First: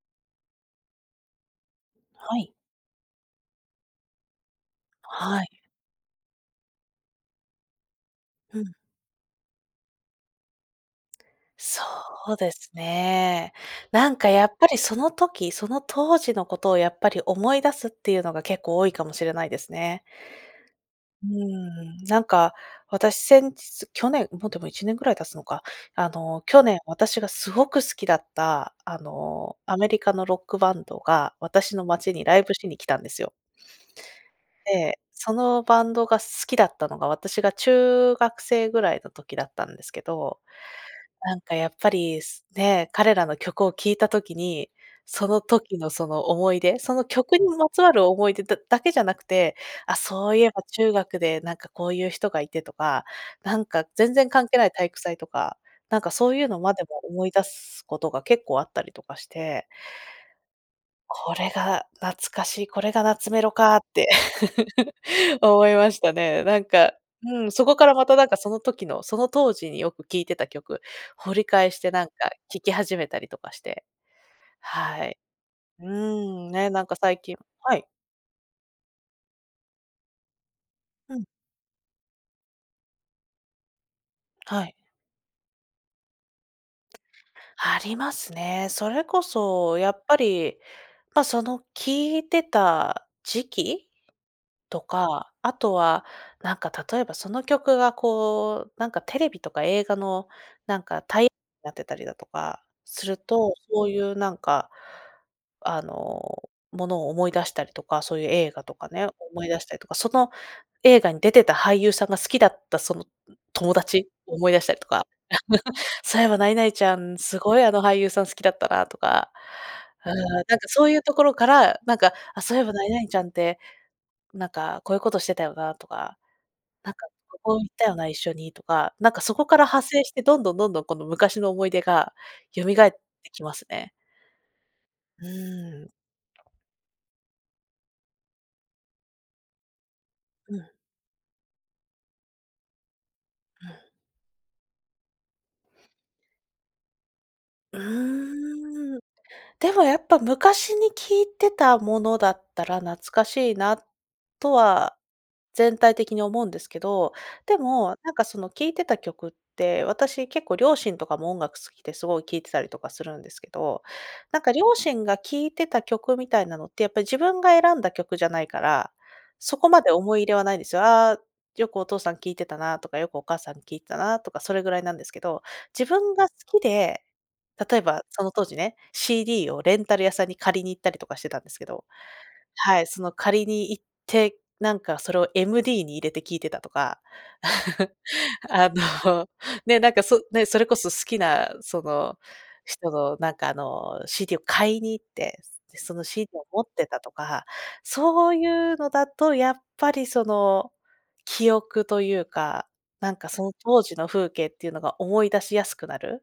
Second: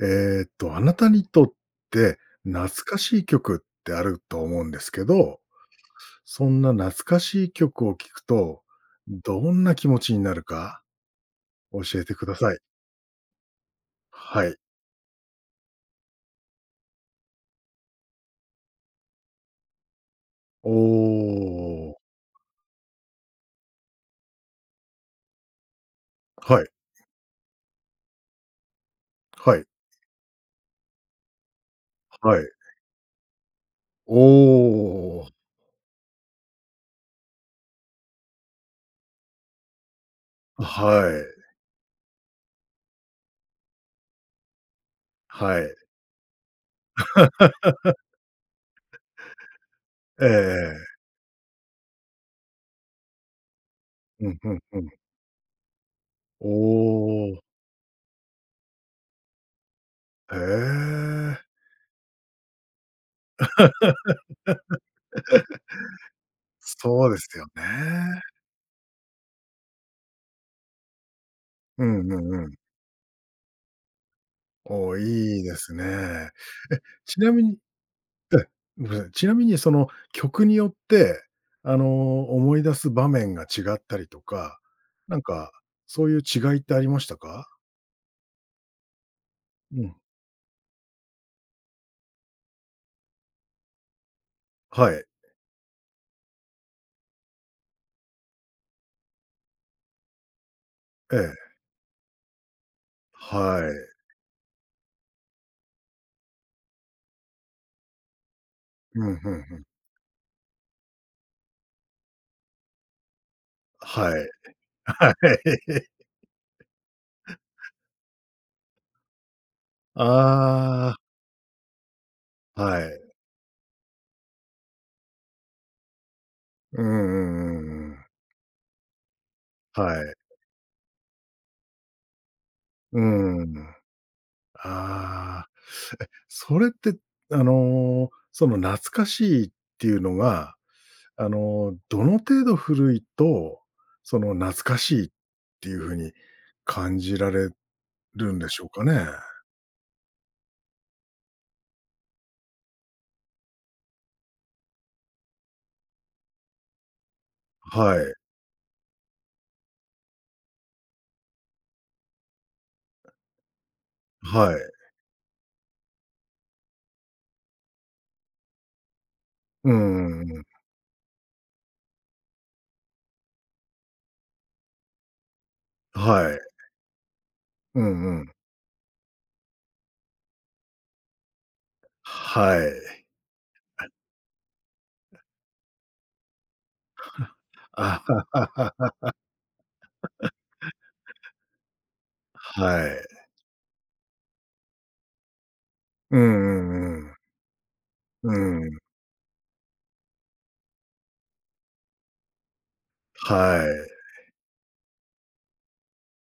えっと、あなたにとってはい。懐かしい曲ってあると思うんですけど、はい。そんな懐かしい曲を聴くうと、ん。どんな気持ちになるかそ教えてくだうでさい。すね。なんかやはっい。ぱりその時、その当時のことをやっぱり思い出すっていうのが結構多いかもしれないですね。おうーお。ん、なんか私、先日、去年も、でも1年ぐらい経つのか、あの去はい。年、私がすごく好きだったあのはい。アメリカのロックバンドが私の街にラはイい。ブしに来たんですよ。おで、お。そのバンドが好きだったのが、私が中学生ぐらいの時だったんですけど、はない。んかやっぱり、ね、彼らの曲を聴いた時に、そのはい。時のその思い出、その曲にまつわ る思い出だだけじゃなくて、あ、ええそういえばええ。中学でなんかこういう人がいてとか、なんか全う然ん関う係んないう体ん。育祭とか、なんかそういうおのまでも思いお。出すことが結構あったりとかしてへこえ。れが懐かしい。これがナツメロかって。思いましたね。なんか、そうですうよん。そこからまたね。なんかその時の、その当時によく聴いてた曲、掘り返しうてんなんうかんうん。聴き始めたりとかして。おお、はい、いいですうーね。ん、ね、え、なんか最ちな近みに、はいえめんなさい。ちなみにその曲によっうてん。あの、思い出す場面が違ったりとか、はい。なんかそういう違いってありましたか？ありますね。それこそうやん。っぱり、ま、その聴いてた時期とはい。か、あとはなんか例えばその曲がこう、なんかテレビとか映画のなんかえタイえ。なってたりだとかすると、はそうい。いうなんか、あの、ものを思い出したりとか、そういう映画とかうね、ん、ふん思いふ出ん。したりとか、その映画に出てた俳優さんが好きだった、その、ん、友達はい。思い出したりとか、はい。そういえば何々ちゃん、すごいあの俳優さん好きだったなとか。ああ、なんかそあうあ。いうところから、なんか、あ、そういえばは何い。々ちゃんってなんかこういうことしてたよなとか、うんなうんかこんこ行うったんようん。な、一緒に、とか、なんかそこから派は生しい。てどんどんこの昔の思い出が蘇っうーてきますん、ね。うああ。え、ーん。それってあの、その懐かしいっていうのは、うん。あの、どの程度古いとうん。その懐かしいっていうふうに感じられうるんでしょうかーん、ね？でもやっぱ昔に聞いてたものだったら、懐かしいなとは全体的に思うんですけど、でもはなんい。かその聴いてた曲って私、結構両親とかも音楽好きですごい聴いてたりとかするんですけど、なんかはい。両親が聴いてた曲みたいなのってやっぱり自分が選んだ曲じゃないから、そこうまで思いんう入んれうはん。ないんですよ。ああ、よくお父さん聴いてたなとか、よくお母さんに聴いてたな、とかそれぐらいなんですけど。自分はが好い。きで、例うえば、んうそのん。当時ね、CD をレンタル屋さんに借りに行ったりとかしてたんですけど、ははい、そい。の借りに行って、なんかそれを MD に入れて聴いてたとか。あ のね、なんかそ、ね、それこそ好きなそのは人い。のなんかあの CD を買いに行って、そのうん CD を持っうてんうたとん。か、そううーいうん。のだとやっぱりその記憶というか、なんかそのは当い。時の風景っていうのが思い出しやすくなる、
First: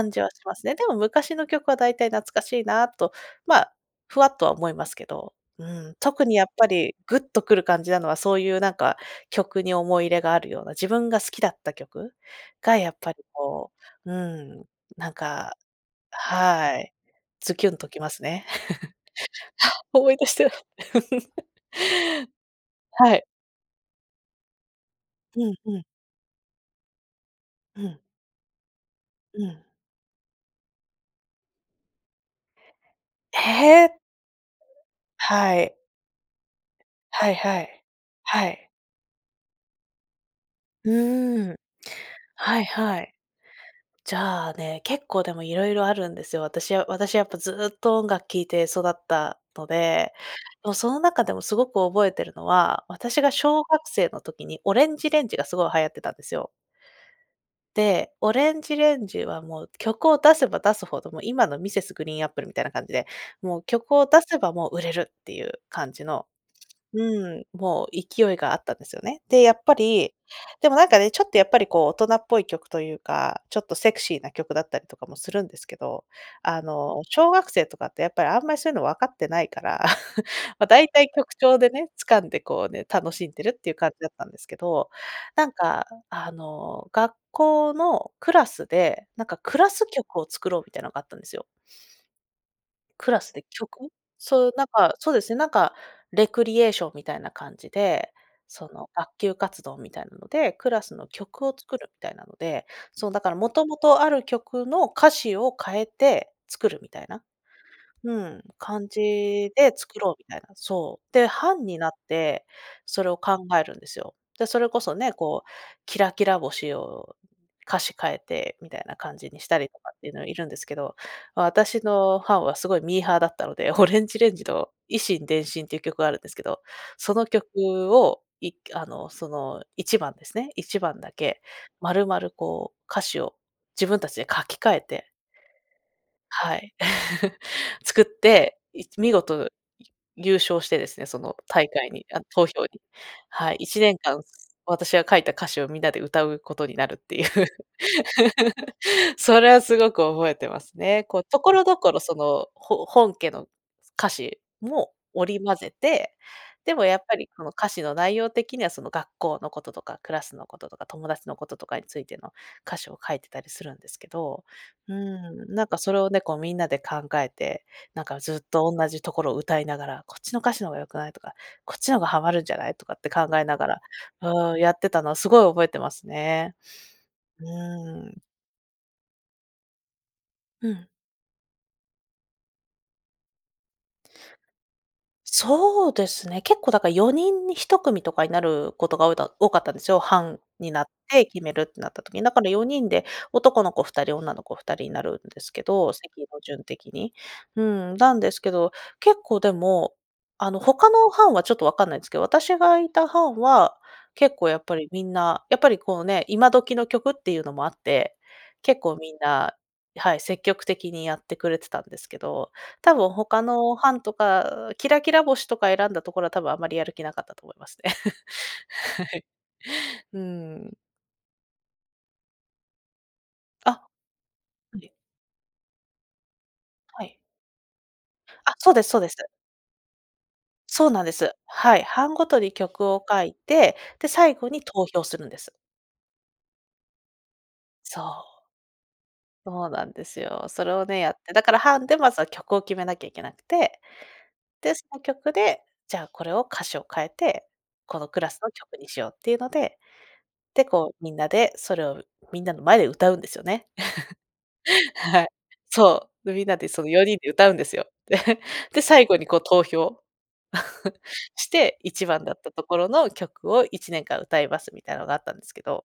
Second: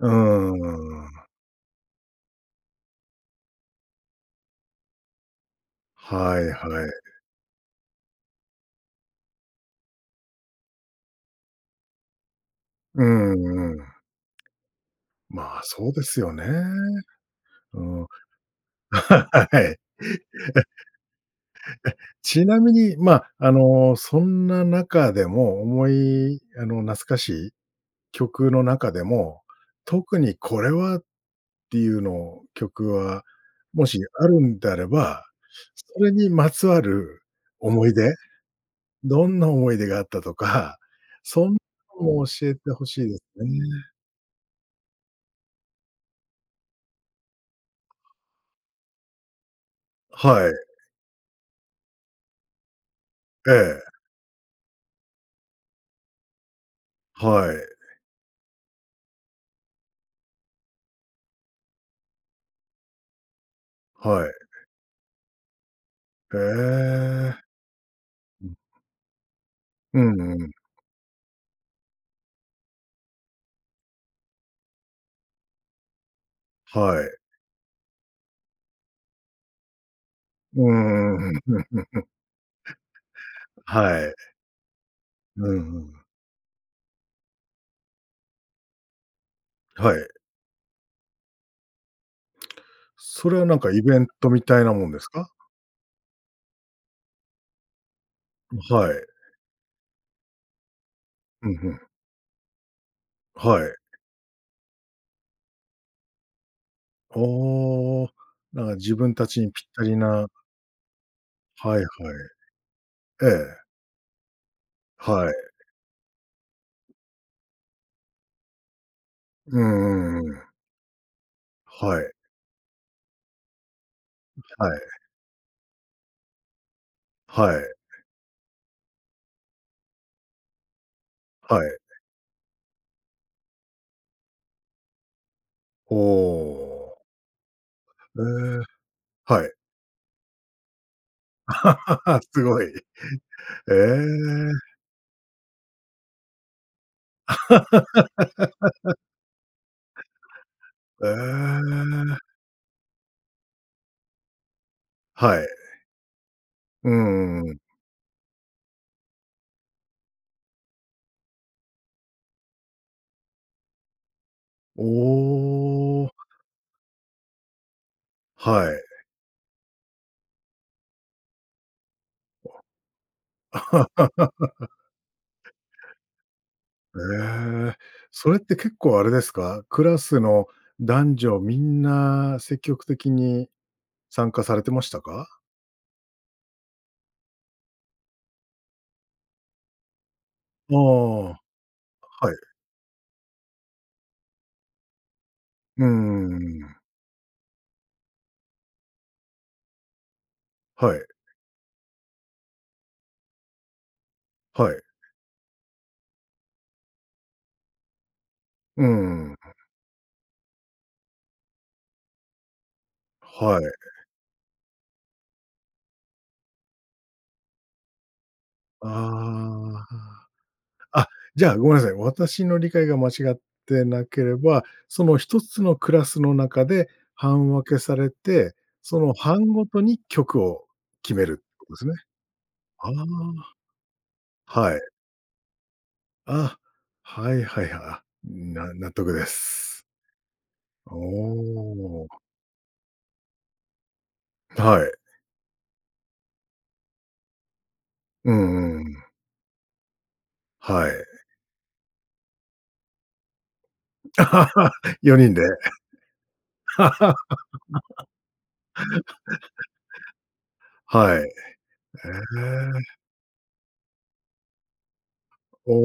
うーじはしますね。でもん。昔の曲はだいたい懐かしいなあと、まあ、ふわっとは思いますけど、うん。特にはやっいぱはい。りグッとくる感じなのはそういうなんか曲に思い入れがあるような、自分が好きだった曲がやっうぱりこんうん。う、うーん、なんかまあ、そうですよね。はい。ズキュンうときん。ますね。はい。え。え、は、思い出して。ちなみに、まはい。あ、あのそんな中でうんも、うん。思いあの懐かしいうん。曲の中でも、うん。特に、これはっていうの曲はもええ。しあるんであれば、はい。それにまつわるはいはい、思い出、はい。どんな思い出があったとか、うそーんん。なのも教えはてい欲しはいい。ですね。じゃあね、結構でも色々あるんですよ。私は私、やっぱ、ずっと音楽聴いて育ったので。はい。の、その中でもすごく覚えてるのは、私がえ小学え。生の時にオレンジレンジがすごい流行ってたんですよ。はい。で、オレンジレンジはもう曲を出せば出すほど、もう今のミセスグリーンアップルみたいな感じで、もう曲を出はい。せばもう売れるっていう感じの、へうえ。ーん、もう勢いうがあん。ったんですよね。で、やっぱうり、んうん。でもなんかね、ちょっとやっぱりこう大人っぽい曲というか、ちょっとセクシーな曲だったりとかもするんですけど、あはのい。小学生とかってやっぱりあんまりそういうの分かってないから、うま、だいたいー曲ん。調でね、掴んでこうね、楽しんでるっていう感じはだっい。たんですけど、なんうんうかん。あの学校のクラスで、なんかクラスはい。曲を作ろうみたいなのがあったんですよ。クラそスれではなんかイ曲、ベントみそうたないんなもんか、ですそうでか？すね、なんかレクリエーションみたいな感じで、そのはい。学級活動みたいなので、クラスの曲うをん、ふ作ん。るみたいなので。そうだからもはとい。もとある曲の歌詞を変えて作るみたいな。おお、うん。なんか感自分たちにじぴっでたり作ろうみなたいな。そう。で、班はにいはい。なって、それをえ考え。えるんですよ。で、それこそね、はい。こうキラキラ星を歌詞変えてみたいな感じにしうたりとかっていうんうのはんいうるんん。ですけど、私はい。の班はすごいミーハーだったので、オレンジレンジはとい。以心伝心っていう曲があるんですけど、その曲はい。をいっくあのその1番ですね、1番だけはい。丸々こう歌詞を自分たちで書き換えてはい。ほう。作っえて、え。いち見は事い。ゆ優勝してですね、その大会に あす投ご票い。へに。はい、1年間え。私が書いた歌詞をみんなで歌うことになるっていう。それはすごく覚えてます ね。えこう、所々そえ。のほ本家の歌詞もは織りい。混ぜて、でもうやっぱりんこうのんうん。歌詞の内容的にはその学校のこととか、クラスのこととか、友達のこととかについての歌詞を書いてたりするんですけど、うーん。なんかそれおをお。ね、こうみんなで考えて、なんかずっとはい。同じところを歌いながら「こっちの歌詞の方が良くない」とか「こっちの方がハマるんじゃない」とかって考えながら、うーん、や ってたのはすごい覚えてますね。うええ、ーん。それって結構あれですか、クラスのうん。男女みんな積極的に参加されてましたか？そうですね。結構だから4人に1組とかになることがおおだ多かったんですよ。班にああ、なっては決めるってなった時に。だい。から4人で男の子2人女の子2人になるんですけうんど、席うんうのん順うん。的に。うん。なんですけど、結構でもあの他はい。の班はちょっとわかんないんですけど、私がいた班は結構やっはぱい。りみんな、やっぱりこうね、今時の曲っていうのもあって結うー構みんん。な、はい。積極的にやってくれてたんですけど。多分他はい。の班とかキラキラ星とか選んだところは多分あんまりやる気なかったと思いますね。はい。あうーん。あ。あ、じゃあ、ごめんなさい、私の理解が間違っあ、てなければ、はい。その1つのクラスの中ではい。班分けされあ、て、そうですそうそでのす。班ごとに曲をそうなんで決めす。るってことはでい。すね。班ごとに曲あを書いあ、て、で、最後には投い。票するんです。あ、はいはい、は、そあ、う。な納得でそうす。なんですよ。それをおね、やって。だから班でお。まずは曲を決めなきゃいけなくて、で、はそい。の曲で、じゃあ、これを歌詞を替えて、このクラうスのんうん曲うにしよん。うっていうので、で、はこう、みんい。なで、それをみんなの前で歌うんですよね。よはい。にんで。そう。で、みんなで、その、4人で歌うんですよ。で、で、最後に、こう、投票 はい。えして、一番だったところえ。の曲を1年間歌いますみたいのがあったんですけど。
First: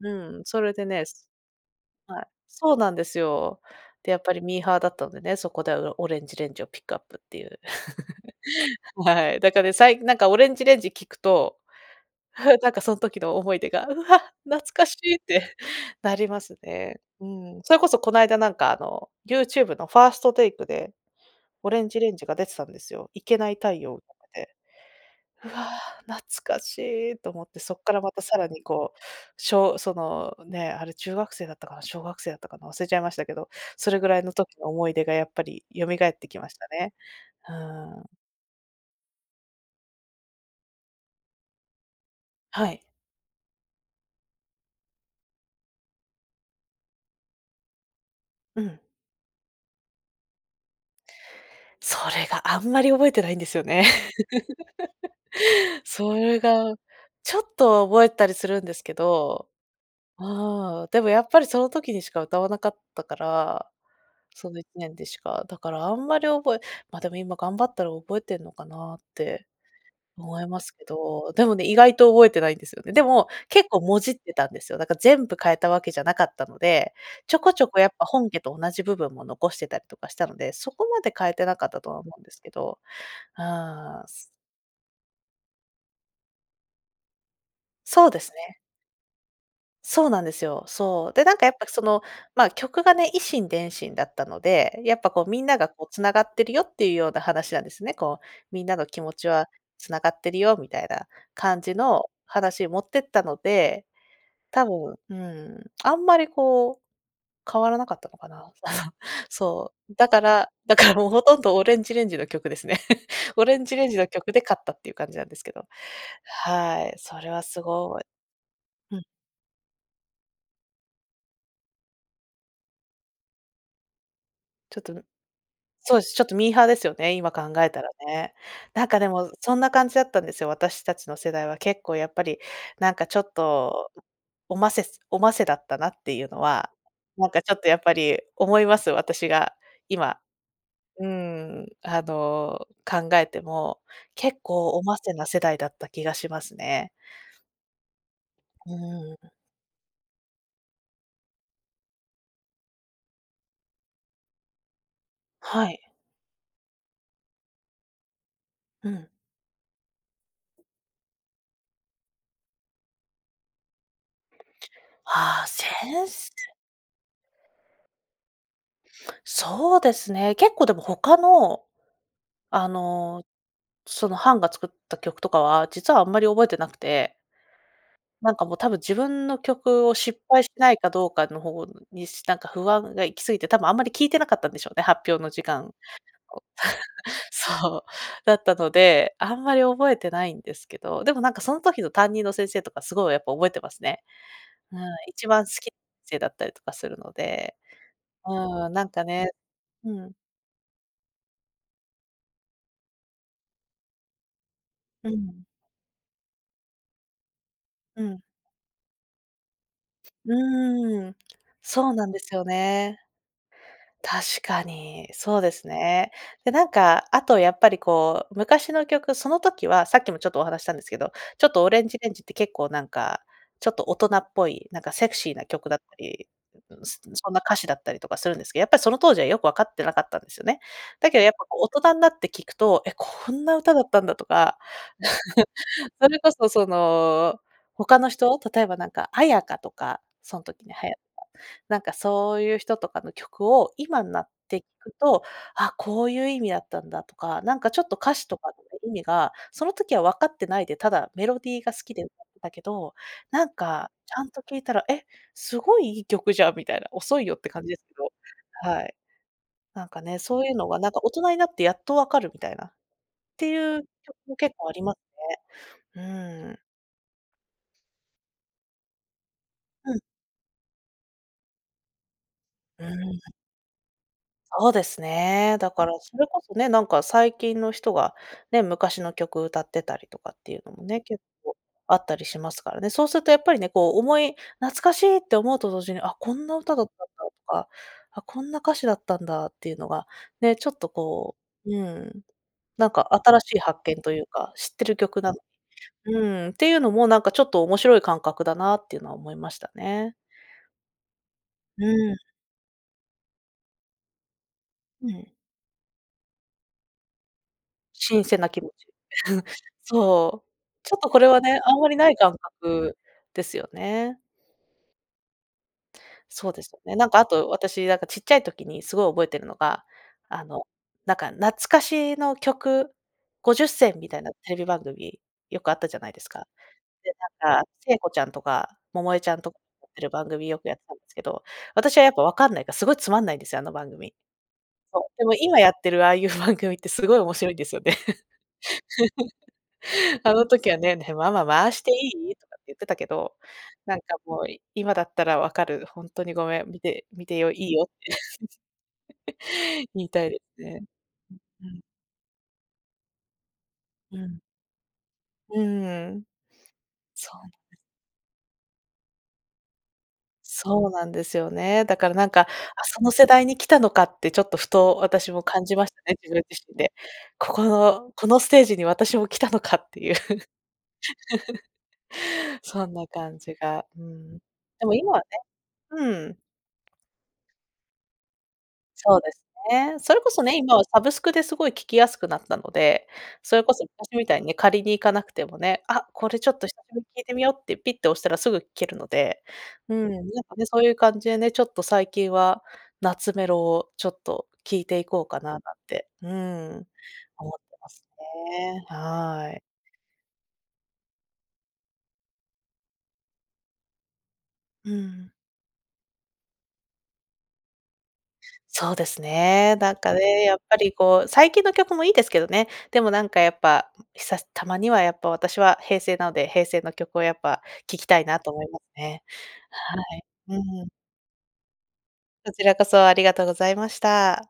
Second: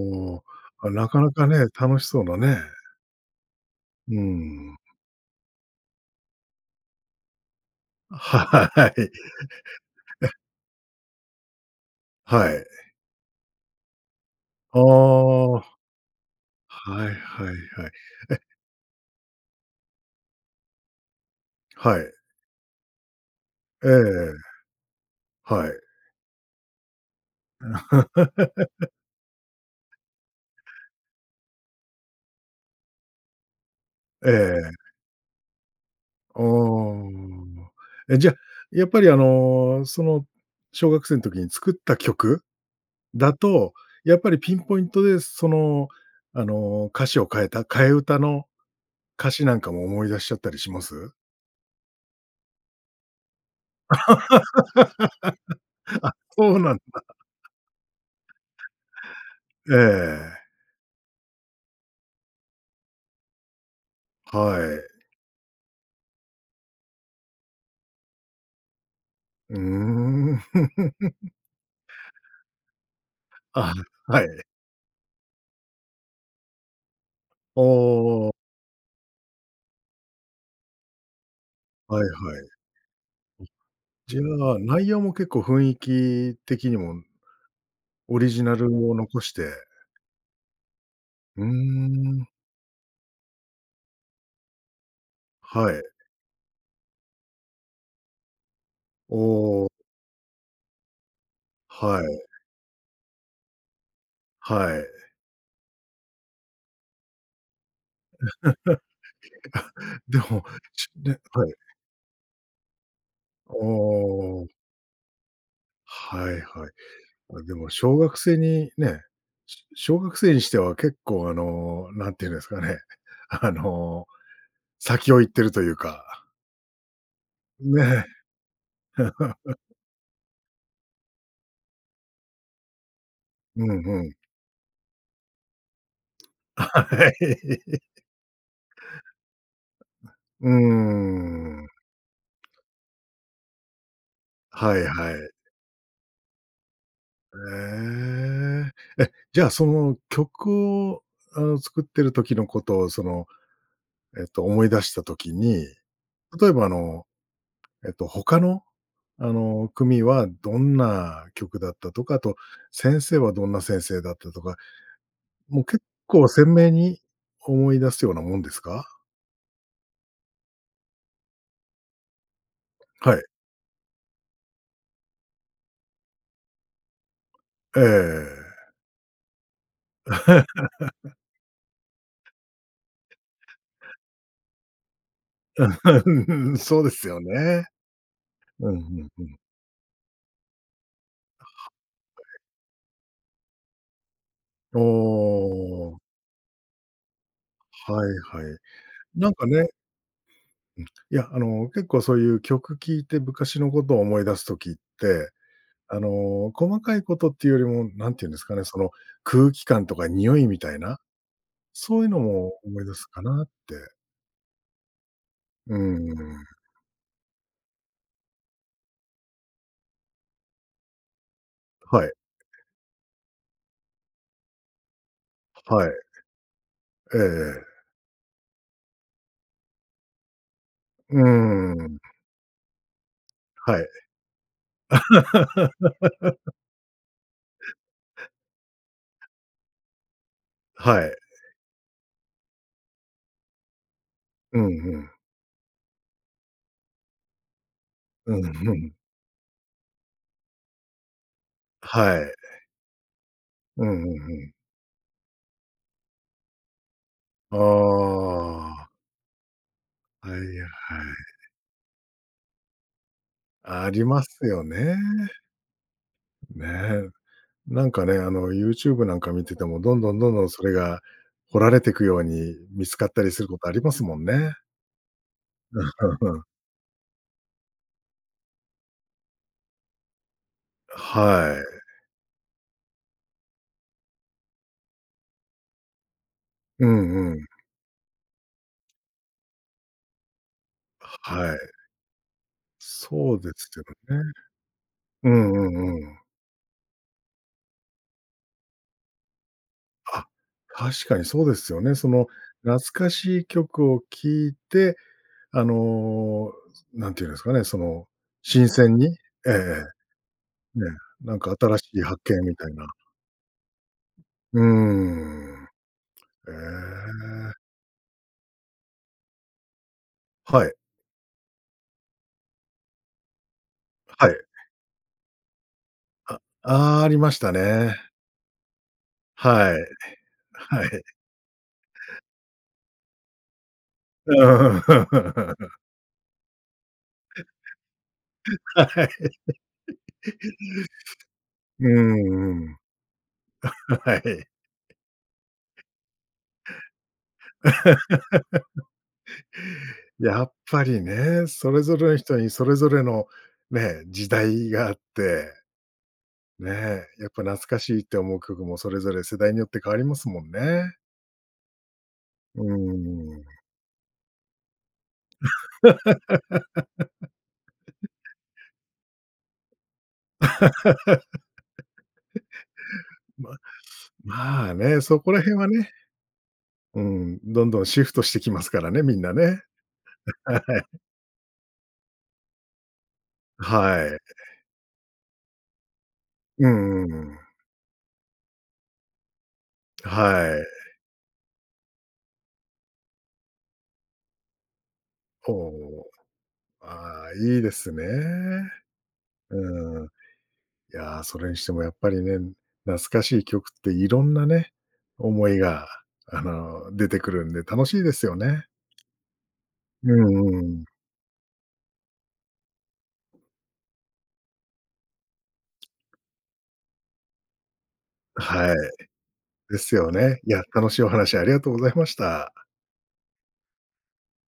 うーお、ん、それであ、ね、なかすなかね、楽しはそうい、だね。そうなんですよ。うで、ーやっぱりミーん。ハーだったんでね、そこでうろ ORANGE RANGE をピックアップっていう。あ、はい。えははい、だかね、さいなんか、ORANGE RANGE 聞くと、は い。なんか、その時の思い出が「うわ、懐あかしい！」っあ。て、なりますね、はいうはいはん。それこい。そ、こないだ、えなんか、あの、YouTube のファーストテイクで、ORANGE はい。RANGE が出てたんですよ「イケナイ太え陽」とかえ。で。「うわ、はい。懐かしい」と思って、そっからまたさらに、こう、小その、ね、あれ中学生だったかな、小学生だったかな、忘れちゃいましたけど、それぐらいえの時のえ。思い出がやっぱり蘇ってきおましたね。お。ふーん。え、じゃ、やっぱり、あの、その小学生の時に作った曲はい。だと、やっぱりピンポイントで、その、あの、歌詞を替えた替え歌のうん。歌詞なんかも思い出しちゃったりします？それが、あんまり覚えてないんですよね。あ、それそうなが、んだ。ちょっ とは覚えたりするんですけど、ええ。ああ、でもやっぱりその時にしか歌わなかったから、そはのいちい。ねんでしか、だからあんまり覚えま、でも今頑張ったら覚えてんのかなってうー思ん。いますけど、でもね、意外と覚えてないんですよね。でも、結あ構もじあ、っはてい。たんですよ。だから全部替えたわけじゃなかったので、ちょこちおょこやっぱ本お。家と同じ部分も残してたとかしたので、そこまで変えてなかったとははいは思うんでい。すうけど。うーじん。ぬのは内容も結構、雰囲気的にもそうオでリすジナね。ルを残してそうなんですよ。そう。で、なんうか、ーやっぱ、その、ん。まあ、曲がね「以心電信」だったので、やっぱ、こう、みんなが、はい。こう、繋がってるよっていうような話なんですね。こう、みんなの気持おちはお。繋がってるよみたいな感じはのい。話に持ってったので、多はい。分、うーん、あんまり、こう、変わらなかったかかな。あ だの、そう、だでかも、らだかちらもうね、ほとんはい。ど ORANGE RANGE の曲ですね。お ORANGE RANGE の曲でお。勝ったっていう感じなんですけど。はいはい。はい、それはま、ですも小ごい学生にうね、ん。し小学生にしては、結構、あの、なんて言うんですかね、あの、ちょっとぬ先を行ってるというそうでか。す、ちょっとミーハーですよね、今考えたらねえ。ね。なんか、でも、そんな 感じだったんですよ、私たちの世代は、結構やっぱり、なんか、ちょっうん、と、ふん。おませすおませだったなっていうのあ、は、はなんか、ちょっと、やっい。ぱり思います、私が、今、うううーーん、ん。あの、考えても、結構はおいまはせない。世代だった気がしますね。うええ。え、ーん。じゃ、その、曲を、あの、作ってる時のことを、その、えっと、思い出した時に、はい。例えば、あの、えっと、他の、うん。あの、組はどんな曲だったとか、あと、先生はどんな先生だったとか、ああ、もセう結ン構ス鮮明に思い出すようなもんですか？そうですね。結構、でも、他の、あはい。の、その、班が作った曲とかは、実はあんまり覚えてなくてえなんか、もえ。う、多分、自分の曲を失敗しないかどう かの方に、しなんか不安が行きすぎて、多分あんまり聴いてなかったんでしょうね、発表の時間。うこーうん、そうですよ ね。そう。だったのうん、ふんで、ふあん。んまり覚えてないんですけど、でも、なんか、その時の担任の 先生とかすごいやっぱ覚えてますね。はおい、一番好きお。せいだったりとかするので。はいはい。うーん、なんかねなんかねうん。うん、いや、あの、結構そういう曲聴いて昔のことを思い出す時っうて、ん。あの、細かいことっていうよりも、う何ん。て言うんですかね、その、空気感とか匂いみたいな、うーん。そうそういなうんでのすよも思い出ね。すかなって。確かに、そうですうーね。で、ん。なんか、あと、やっぱり、こう、昔の曲その時はさっきもちょっとお話したんですけど、ちょっと ORANGE はい。RANGE って結構なんか、ちょっと大人っぽい、なんかセクシーな曲だっはたい。り、ん、ん、ん、えそんな歌え。詞だったりとかするんですけ、やっぱりその当時は、よくわかってなかったんですよね。だうけど、やっぱ、こう、ー大人ん。になって聴くと「え、こんな歌はだい。ったんだ」とか、それこそ、その、他の人、例えばなんか、絢香とか、そん時に流行っはい。た、なんか、そういう人とかの曲を、今んなっうてん、ふくん。と「あ、こういう意味だったんだ」とか、なんかちょっと歌詞うとかん、ふ 意ん。味が、その時は分かってないで、ただメロディーが好きで歌はっい。てたけど、なんうんか、うちん、ゃふんとん。聴いたら「え、すごいいい曲じゃん」みたいな、遅いよってあ感じですけど。はあ。い。なんかね、はいはそういうのい。が、なんか、大人になってやっと分かるみたいな、っていうあり曲まもす結よ構ありまね。ね。うーん。んねえ。なんかね、あの、YouTube なんか見てても、うどん。んどんどんどん、それが、掘られてくように、う見ーつかったん。りすることありますもんね。そうですね。だからそれこ そね、なんか、最近の人がね、昔の曲歌ってたりとかっていうのもあ、ね、結は構い。あったりしますからね。そうするとやっぱりね、こう、思い懐かしいって思うと同時に「あ、こんな歌だうったんだ」とんうん。か、「あ、こんな歌詞だったんだ」っていうのがね、ちょっとはこはう、い。うん、なんか、そ新うでしいす発よ見といね。うか、知ってる曲うなの、んうんううん。ーん、ていうのも、なんかちょっと面白い感覚だなっていうのは思いましたね。あ、確かにそうですようね。そーん。の、懐かしい曲を聴いて、うん。あの、なんて言うんですかね、その、新鮮な気持新ち。鮮に ええええ。そう。ね、ちょっとこれなんはかね、あ新んましりいない発感見みたいな。覚ですよね。うーん。そえうですよね。なんか、あと、え。私、なんか、ちっちゃい時に、すごい覚えてるのが、あの、はい。なんか、懐かしの曲50選、みたいはない。テレビ番組、よくあったじゃないですあ、か。ああ、あで、りましたなんか、ちえね。こちゃんとか、百恵ちゃんとか、はい。やってる番組よくやっはたんでい。すけど、私はやっぱ分かんないから、すごいつまんないんですよ、あの番組。うそう。でもー今やっん。てるああいう番組って、すごい面白いんですよね。は い。あの時はね「へ、ママ回しうていい？」とかっんてう言ん。ってたけど、なんあ、か、はもい。う、い今だったら分かる。「ほんっとにごめん。見て見てよ、いいよ」って、言いたいでやっすね。ぱりね、ううそん。れぞれの人に、それぞれの、ね、う時ん。代があって、うーん。ね、やっそぱう。懐うかしいって思う曲も、それぞれ世代によって変わりますもんそうね。なんですよね。だからなんか、あ、うーその世代ん。に来たのかって、ちょっと、ふと私も感じましたね、自分自身で。ここ の、このステージに私も来たのかっていう。そんな 感まじが、うん。まあでもね、今はそねこら辺はねうん。うん、どんどんシフトしてきますからね、みそんうでなすね。ね。それこそね、は今はい。サブスクですごい聴きやすくなったので、それうこそは昔い。みたいに借りに行かなくてもね、あ、これちょっとう久しんぶりうんうに聞いてん。みようってピッて押したらすぐ聴けるので。うーん、なんはかね、い。そういう感じでね、ちょっと最近は、ナツメロをちょっと聴いていこうかななんほて、う。うーん、ああ、思っいいでてますね。すね。はい。うーん。いや、それにしてもやっぱりね、懐かしい曲っていろんなね、うーん。思いが、あの、出てくるんで、楽しいですよね。そうですね。なんうかんね、うんやっうぱん。り、こう、最近の曲もいいですけどね。でも、なんか、やっぱ、ひさすたまにはやっぱ、私は平成なので、平成の曲をやっぱ聞きたいなあ、と思いはい。まね。ではすよい。ね。いや、うーん。楽しいお話ありがとうございましこた。ちらこそ、ありがとうございました。